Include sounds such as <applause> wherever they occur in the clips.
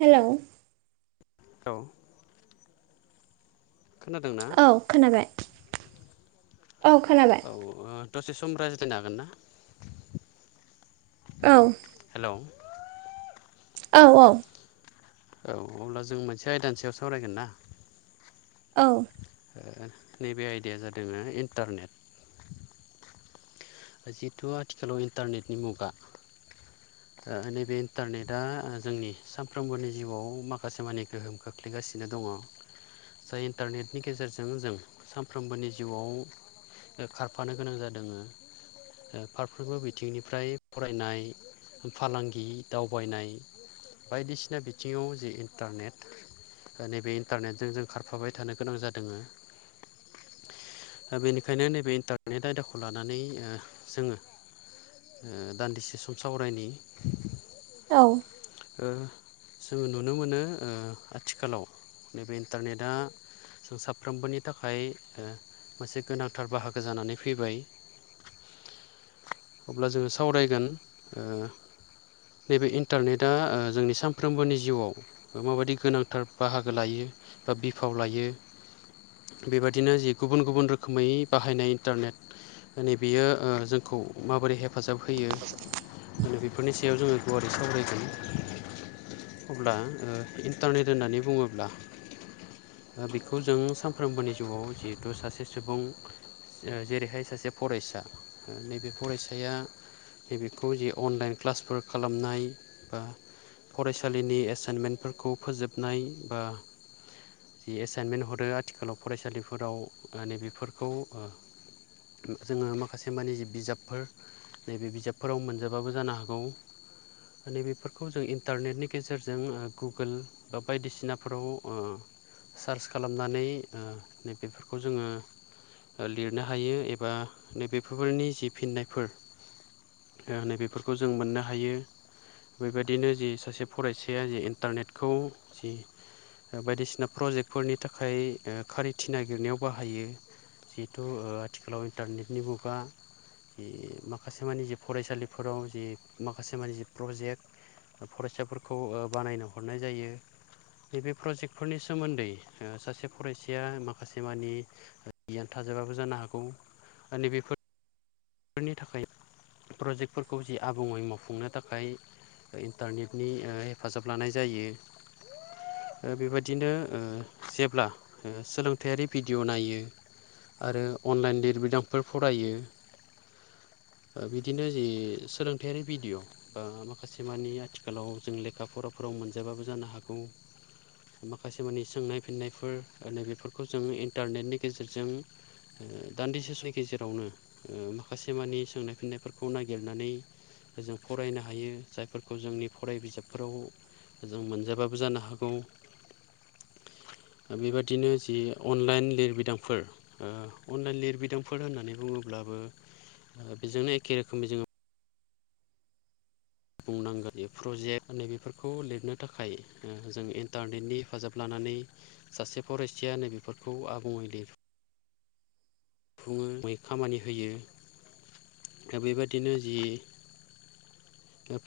हेल' औ खोनादों ना औ खोनाबाय औ खोनाबाय औ दसे सम रायज्लायनो हागोन ना? औ हेल' औ औ औ अब्ला जों मोनसे आयदानि सायाव सावरायगोन ना? औ ओ नैबे आयदाया जादों इन्टारनेट जिहेतु आथिखालाव इन्टारनेटनि मुगा नैबे इन्टारनेटआ जोंनि सानफ्रोमबोनि जिउआव माखासे मानि गोहोम खोख खोख्लैगासिनो दङ। जाय इन्टारनेटनि गेजेरजों जों सानफ्रोमबोनि जिउआव ओ खारफानो गोनां जादों ओ फारफ्रोमबो बिथिंनिफ्राय फरायनाय फालांगि दावबायनाय बायदिसिना बिथिङाव जे इन्टारनेट नैबे इन्टारनेटजों जों खारफाबाय थानो गोनां जादों। बेनिखायनो नैबे इन्टारनेट आयदाखौ लानानै जोङो ओ दान्दिसे सम सावरायनायनि औ ओ जोङो नुनो मोनो आथिखालाव नैबे इन्टारनेटआ जों साफ्रोमबोनि थाखाय ओ मोनसे गोनांथार बाहागो जानानै फैबाय। अब्ला जोङो सावरायगोन नैबे इन्टारनेट दा ओ जोंनि सानफ्रोमबोनि जिउआव माबायदि गोनांथार बाहागो लायो बा बिफाव लायो बेबादिनो जि गुबुन गुबुन रोखोमै बाहायनाय इन्टारनेट नै बियो ओ जोंखौ माबोरै हेफाजाब होयो माने बेफोरनि सायाव जोङो गुवारै सावरायगोन अब्ला इन्टारनेट होननानै बुङोब्ला। बेखौ जों सानफ्रोमबोनि जिउआव जिहेथु सासे सुबुं जेरैहाय सासे फरायसा नैबे फरायसाया नैबेखौ जे अनलाइन क्लासफोर खालामनायो बा फरायसालिनि एसाइनमेन्टफोरखौ फोजोबनाय बा ओ जि एसाइनमेन्ट हरो आथिखालाव फरायसालिफोराव नैबेफोरखौ ओ थ' जोङो माखासे मानि जि बिजाबफोर नैबे बिजाबफोराव मोनजाबाबो जानो हागौ नै बेफोरखौ जों इन्टारनेटनि गेजेरजों गुगोल बा बायदिसिनाफोराव ओ सार्च खालामनानै नै बेफोरखौ जोङो ओ लिरनो हायो एबा नैबेफोरनि जि फिननायफोर है बेफोरखौ जों मोननो हायो। बेबायदिनो जि सासे फरायसाया जि इन्टारनेटखौ बायदिसिना प्रजेक्टफोरनि थाखाय खारिथि ओ नागिरनायाव बाहायो नागि जिहेथु आथिखालाव इन्टारनेटनि मुगा जे माखासे मानि जि फरायसालिफोराव जे माखासे माने जि प्रजेक्ट फरायसाफोरखौ ओ बानायनो हरनाय जायो। नैबे प्रजेक्टफोरनि सोमोनदै ओ सासे फरायसाया माखासे मानि ओ <unintelligible> यानो थाजाबाबो जानो हागौ आरो ओंखायनो‌ बेफोर फोरनि थाखाय प्रजेक्टफोरखौ जि आबुङै मावफुंनो थाखायो इन्टारनेटनि ओ हेफाजाब लानाय जायो ओ बेबायदिनो ओ जेब्ला सोलोंथायारि भिडिय' नायो आरो अनलाइन लिरबिदांफोर फरायो। ओ बिदिनो जे सोलोंथायारि भिडिय' बा माखासे मानि आथिखालाव जों लेखा फराफोराव मोनजाबाबो जानो हागौ। माखासे मानि सोंनाय फिन्नायफोर आरो बेफोरखौ जों इन्टारनेटनि गेजेरजों दानदिसे समनि गेजेरावनो माखासे मानि सोंनाय फिननायफोरखौ नागिरनानै जों फरायनो हायो जायफोरखौ जोंनि फराय बिजाबफोराव जों मोनजोबाबो जानो हागौ। दा बेबादिनो जि अनलाइन लिरबिदांफोर ओ अनलाइन लिरबिदांफोर होननानै बुङोब्लाबो बिजोंनो एखे रोखोमनि बे जोङो बुंनांगोन बे प्रजेक्ट नैबेफोरखौ लिरनो थाखाय जों इन्टारनेटनि हेफाजाब लानानैबो सासे फरायसाया नैबेफोरखौ आबुङै लि फुङो बै खामानि होयो। दा बेबादिनो जि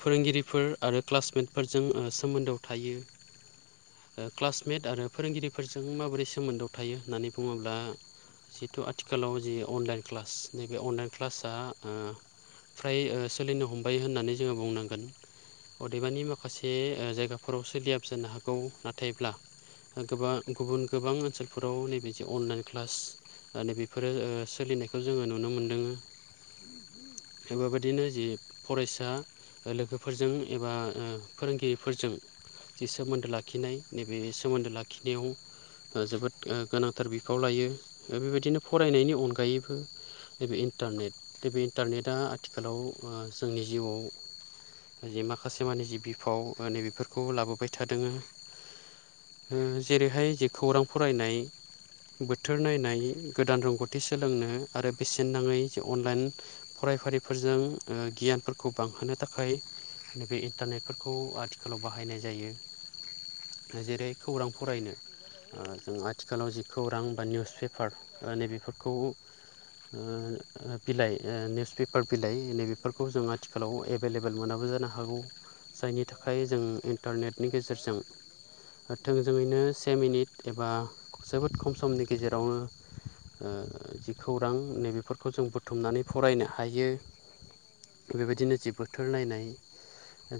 फोरोंगिरिफोर आरो क्लासमेटफोरजों सोमोनदोआव थायो ओ क्लासमेट आरो फोरोंगिरिफोरजों माबोरै सोमोनदोयाव थायो होननानै बुङोब्ला। जिहेतु आथिखालाव जि अनलाइन क्लास नैबे अनलाइन क्लास दा ओ फ्राय ओ सोलिनो हमबाय होननानै जोङो बुंनांगोन। अदेबानि माखासे ओ जायगाफोराव सोलियाब जानो हागौ नाथायब्ला दा गोबां गुबुन गोबां ओनसोलफोराव नैबेदि अनलाइन क्लास आरो बेफोरो सोलिनायखौ जोङो नुनो मोन्दों बे बेबायदिनो जि फरायसा लोगोफोरजों एबा फोरोंगिरिफोरजों जि सोमोनदो लाखिनाय नैबे सोमोनदो लाखिनायावो जोबोद गोनांथार बिफाव लायो बेबायदिनो फरायनायनि अनगायैबो नैबे इन्टारनेट नैबे इन्टारनेटआ आथिखालाव जोंनि जिउआवो जि माखासे मानिे जि बिफाव नै बेफोरखौ लाबोबाय थादों। जेरैहाय जे खौरां फरायनाय बोथोर नायनाय गोदान रोंगौथि सोलोंनो आरो बेसेन नाङै जे अनलाइन फरायफारिफोरजों गियानफोरखौ बांहोनो थाखाय नैबे इन्टारनेटफोरखौ आथिखालाव बाहायनाय जायो। जेरै खौरां फरायनो जों आथिखालाव जि खौरां बा निउस पेपार नैबेफोरखौ ओ। बिलाइ निउस पेपार बिलाइ नैबेफोरखौ जों आथिखालाव एभेलेबेल मोनाबो जानो हागौ। जायनि थाखाय जों इन्टारनेटनि गेजेरजों थोंजोङैनो से मिनिट एबा जोबोद खम समनि गेजेरावनो ओ जि खौरां नैबेफोर खौ जों बुथुमनानै फरायनो हायो बेबायदिनो जि बोथोर नायनाय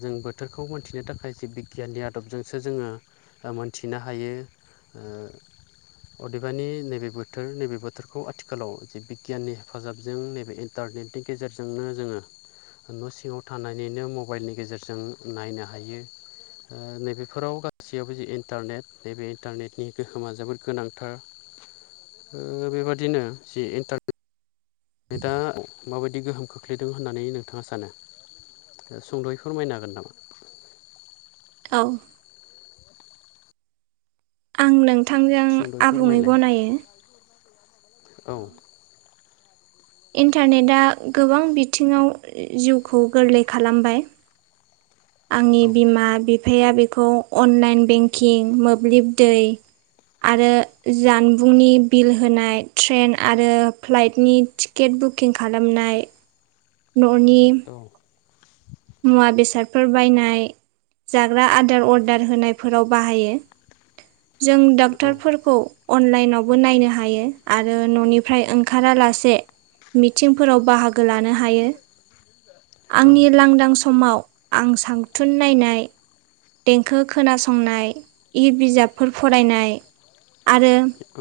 जों बोथोरखौ मोनथिनो थाखाय जे बिगियाननि आदबजोंसो जोङो ओ मोनथिनो हायो ओ। अदेबानि नैबे बोथोर नैबे बोथोरखौ आथिखालाव जि बिगियाननि हेफाजाबजों नैबे इन्टारनेटनि गेजेरजोंनो जोङो न' सिङाव थानानैनो मबाइलनि गेजेरजों नायनो हायो। ओ नैबेफोराव गासैयावबो जि इन्टारनेट नैबे इन्टारनेटनि गोहोमा जोबोद गोनांथार। ओम बेबादिनो जि इन्टार नोंथांङा माबादि गोहोम खोख्लैदों होननानै नोंथाङा सानो? सुंद'यै फोरमायनो हागोन नामा? औ। आं नोंथांजों सुंद'यै आबुङै फोरमायलाय गनायो। औ। इन्टारनेदा गोबां बिथिङाव जिउखौ गोरलै खालामबाय। आंनि औ बिमा-बिफाया बेखौ अनलाइन बेंखिं मोब्लिब दै। आरो जानबुंनि बिल होनाय ट्रेन आरो फ्लाइटनि थिख टिकेट बुकिं खालामनाय न'नि औ। मुवा बेसादफोर बायनाय जाग्रा आदार अर्दार होनायफोराव बाहायो। जों औ डाक्टारफोरखौ अनलाइनावबो नायनो हायो आरो न'निफ्राय ओंखारालासे मिथिंफोराव बाहागो लानो हायो। आंनि लां समाव आं सांथुन नायनाय। देंखो खोनासंनाय इ बिजाब। फोर फरायनाय आरो औ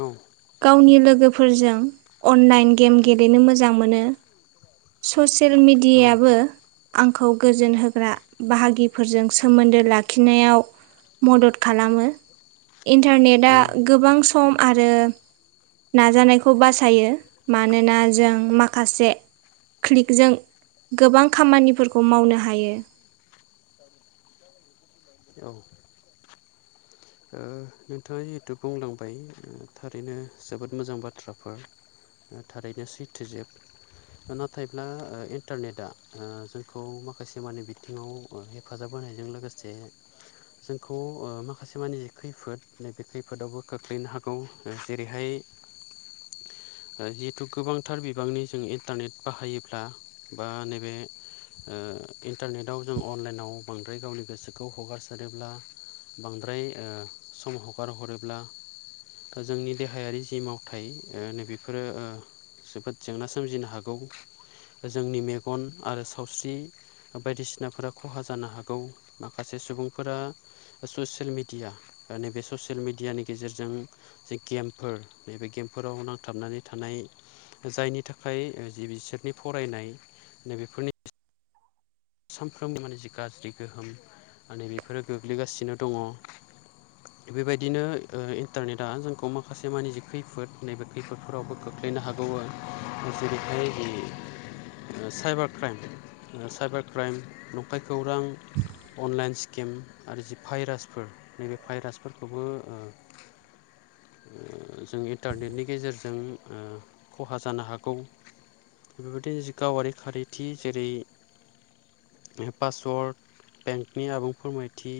गावनि लोगोफोरजों अनलाइन गेम गेलेनो मोजां मोनो। ससियेल मिडियायाबो आंखौ गोजोन होग्रा बाहागिफोरजों सोमोन्दो लाखिनायाव मदद खालामो इन्टारनेटआ उम गोबां स सम आरो नाजानायखौ बासायो। मानोना जों माखासे क्लिकजों गोबां खामानिफोरखौ मावनो हायो। औ ओ नोंथाङा जिहेथु बुंलांबाय थारैनो जोबोद मोजां बाथ्राफोर। थारैनो सैथोजोब। नाथायब्ला ओ इन्टारनेटआ ओ जोंखौ माखासे मानि बिथिङाव हेफाजाब होनायजों लोगोसे जोंखौ ओ माखा माखासे मानि जि खैफोद नैबे खैफोदावबो खोख्लैनो हागौ। जेरैहाय ओ जिहेतु गोबांथार बिबांनि जों इन्टारनेट बाहायोब्ला। बा, नैबे ओ इन्टारनेटआव जों अनलाइनाव बांद्राय गावनि गोसोखौ हगारसारोब्ला, बांद्राय ओ सम हगार हरोब्ला, ओ जोंनि देहायारि जि मावथाय, ओ नैबेफोरो ओ जोबोद जेंना सोमजिनो हागौ जोंनि मेगन आरो सावस्रि। बायदिसिनाफोरा खहा जानो हागौ माखासे सुबुंफोरा ससियेल मिडिया नैबे ससियेल मिडियानि गेजेरजों जे गेमफोर नैबे गेमफोराव नांथाबनानै थानाय जायनि थाखाय जि बिसोरनि फरायनाय, नैबेफोरनि सानफ्रोमबो माने जि गाज्रि गोहोम माने बेफोरो गोग्लैगासिनो दङ। बेबायदिनो ओ इन्टारनेटआ जोंखौ माखासे मानि जि खैफोद नैबे खैफोदफोरावबो खोख्लैनो हागौ आरो जेरैहाय बेयो साइबार क्राइम साइबार नंखाय खौरां अनलाइन स्किम आरो जि भाइरासफोर बे भाइरासफोरखौबो जों इन्टारनेटनि गेजेरजों खहा जानो हागौ बेफोरबायदिनो जि गावारि खारैथि जेरै पासवार्ड बेंकनि आबुंफोरमायथि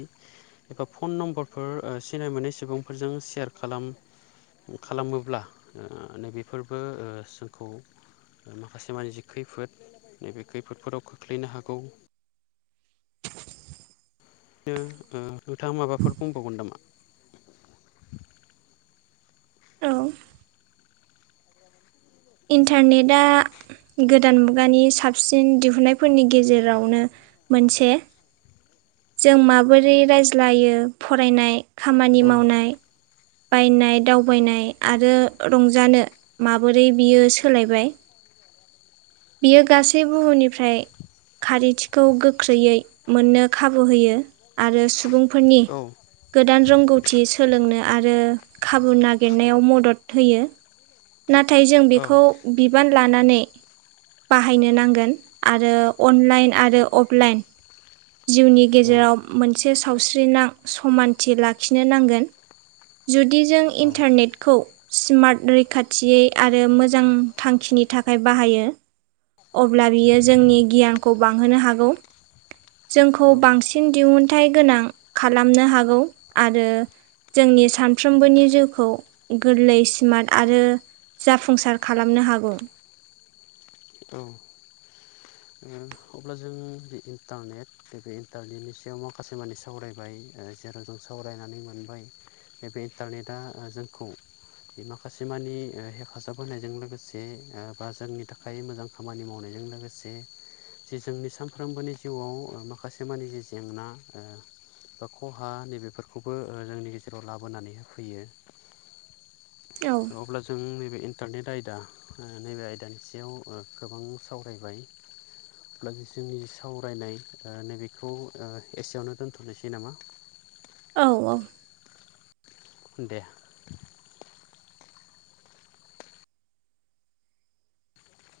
एबा फन नम्बरफोर सिनाय मोनै सुबुंफोरजों सेयार खालाम खालामोब्ला नैबेफोरबो जोंखौ माखासे मानसि खैफोद नैबे खैफोदफोराव खोख्लैनो हागौ नोंथाङा माबाफोर बुंबावगोन नामा औ इन्टारनेटआ गोदान मुगानि साबसिन दिहुननायफोरनि गेजेरावनो मोनसे जों माबोरै रायज्लायो फरायनाय खामानि औ मावनाय बायनाय दावबायनाय आरो रंजानो माबोरै बियो सोलायबाय। बियो गासै बुहुमनिफ्राय। खारिथिखौ गोख्रैयै मोननो खाबु होयो आरो सुबुंफोरनि औ गोदान रोंगौथि सोलोंनो आरो खाबु नागिरनायाव मदद होयो नाथाय जों औ बेखौ बिबान लानानै बाहायनो नांगोन आरो अनलाइन आरो अफलाइन जिउनि गेजेराव मोनसे सावस्रिनां समानथि लाखिनो नांगोन जुदि जों औ इन्टारनेटखौ स्मार्ट रैखाथियै आरो मोजां थांखिनि थाखाय बाहायो अब्ला बियो जोंनि गियानखौ बांहोनो हागौ जोंखौ औ बांसिन दिहुनथाइ गोनां खालामनो हागौ आरो जोंनि सानफ्रोमबोनि जिउखौ गोरलै स्मार्ट आरो जाफुंसार खालामनो हागौ औ अब्ला जों इन्टारनेट दा बे इन्टारनेटनि सायाव माखासेमानि सावरायबाय जेराव जों सावरायनानै मोनबाय बे इन्टारनेटआ जोंखौ बे माखासे मानि हेफाजाब होनायजों लोगोसे बा जोंनि थाखाय मोजां खामानि मावनायजों लोगोसे जे जोंनि सानफ्रोमबोनि जिउआव माखासे मानि जि जेंना बा खहा नैबेफोरखौबो जोंनि गेजेराव लाबोनानै होफैयो <inaudible> औ अब्ला जों नैबे इन्टारनेट आयदा नैबे आयदानि सायाव गोबां सावरायबाय अब्ला जोंनि सावरायनाय ओ नैबेखौ ओ एसेयावनो दोनथ'नोसै नामा औ औ दे